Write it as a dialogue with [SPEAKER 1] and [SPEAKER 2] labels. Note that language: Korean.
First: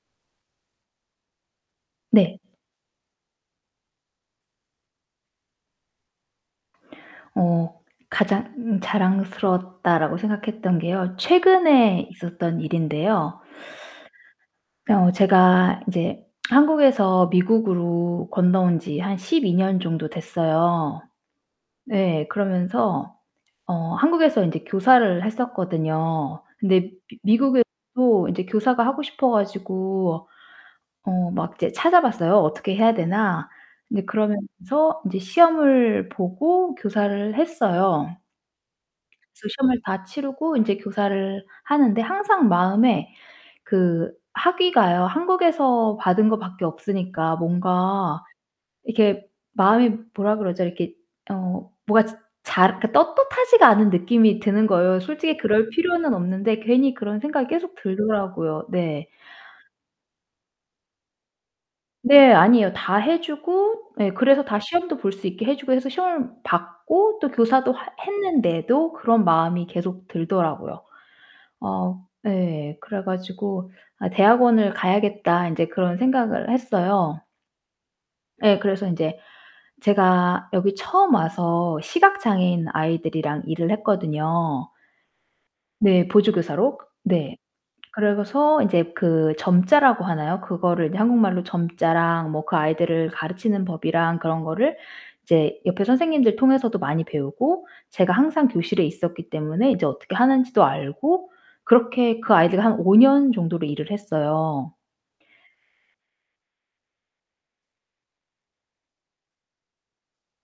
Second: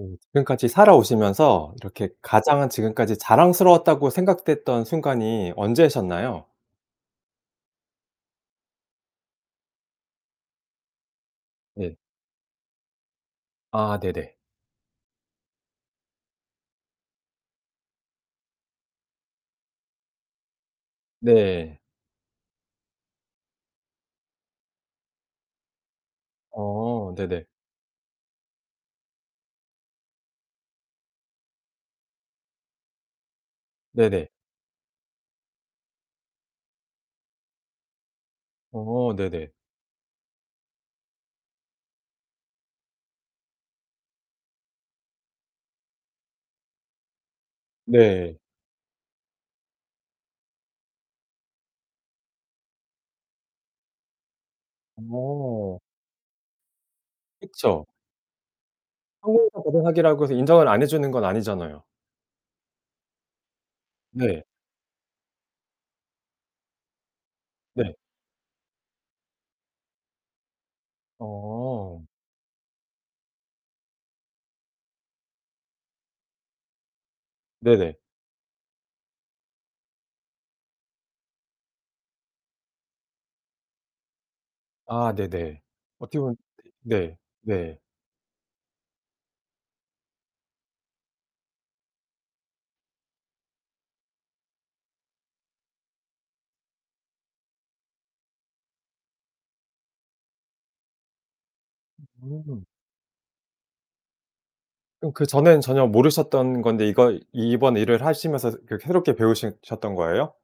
[SPEAKER 1] 음. 지금까지 살아오시면서 이렇게
[SPEAKER 2] 네.
[SPEAKER 1] 가장 지금까지 자랑스러웠다고 생각됐던 순간이 언제셨나요?
[SPEAKER 2] 어 '가장 자랑스러웠다.'라고 생각했던 게요,
[SPEAKER 1] 네.
[SPEAKER 2] 최근에 있었던 일인데요
[SPEAKER 1] 아, 네네.
[SPEAKER 2] 어 제가 이제 한국에서 미국으로 건너온 지 한 12 년 정도 됐어요.
[SPEAKER 1] 네.
[SPEAKER 2] 네, 그러면서 어 한국에서 인제 교사를 했었거든요. 근데
[SPEAKER 1] 어,
[SPEAKER 2] 미
[SPEAKER 1] 네네.
[SPEAKER 2] 미국에서도 이제 교사가 하고 싶어 가지고 어 막 이제 찾아봤어요, 어떻게 해야 되나. 근데
[SPEAKER 1] 네네.
[SPEAKER 2] 그러면서 인제 시험을 보고 교사를 했어요.
[SPEAKER 1] 어,
[SPEAKER 2] 그
[SPEAKER 1] 네네.
[SPEAKER 2] 시험을 다 치르고 인제 교사를 하는데 항상 마음에 그 학위가요, 한국에서 받은 거 밖에 없으니까 뭔가
[SPEAKER 1] 네.
[SPEAKER 2] 이렇게 마음이 뭐라 그러죠? 이렇게 어 뭐가 자 잘 이렇게 떳떳하지가 않은 느낌이 드는 거예요. 솔직히 그럴
[SPEAKER 1] 어.
[SPEAKER 2] 필요는 없는데 괜히 그런 생각이 계속
[SPEAKER 1] 그쵸.
[SPEAKER 2] 들더라고요. 네.
[SPEAKER 1] 한국에서 받은 학위라고 해서 인정을 안 해 주는 건 아니잖아요.
[SPEAKER 2] 네, 아니에요. 다 해 주고 네
[SPEAKER 1] 네.
[SPEAKER 2] 그래서 다 시험도 볼 수 있게 해 주고 해서 시험을 봤고 또 교사도 하
[SPEAKER 1] 네.
[SPEAKER 2] 했는데도 그런 마음이 계속 들더라고요.
[SPEAKER 1] 어.
[SPEAKER 2] 어 네. 그래 가지고 '아 대학원을 가야겠다.' 인제 그런 생각을 했어요.
[SPEAKER 1] 네네.
[SPEAKER 2] 예, 그래서 인제 제가 여기 처음 와서 시각장애인 아이들이랑 일을 했거든요.
[SPEAKER 1] 아, 네네.
[SPEAKER 2] 네,
[SPEAKER 1] 어떻게 보면
[SPEAKER 2] 보조교사로.
[SPEAKER 1] 네.
[SPEAKER 2] 네.
[SPEAKER 1] 네.
[SPEAKER 2] 그래서 이제 그 점자라고 하나요? 그거를 이제 한국말로 점자랑 뭐 그 아이들을 가르치는 법이랑 그런 거를 이제 옆에 선생님들 통해서도 많이 배우고, 제가 항상 교실에 있었기 때문에 이제 어떻게 하는지도 알고 그렇게 그 아이들과
[SPEAKER 1] 음.
[SPEAKER 2] 한 5 년 정도로 일을 했어요.
[SPEAKER 1] 그럼 그 전에는 전혀 모르셨던 건데 이거 이번 일을 하시면서 그 새롭게 배우시 셨던 거예요?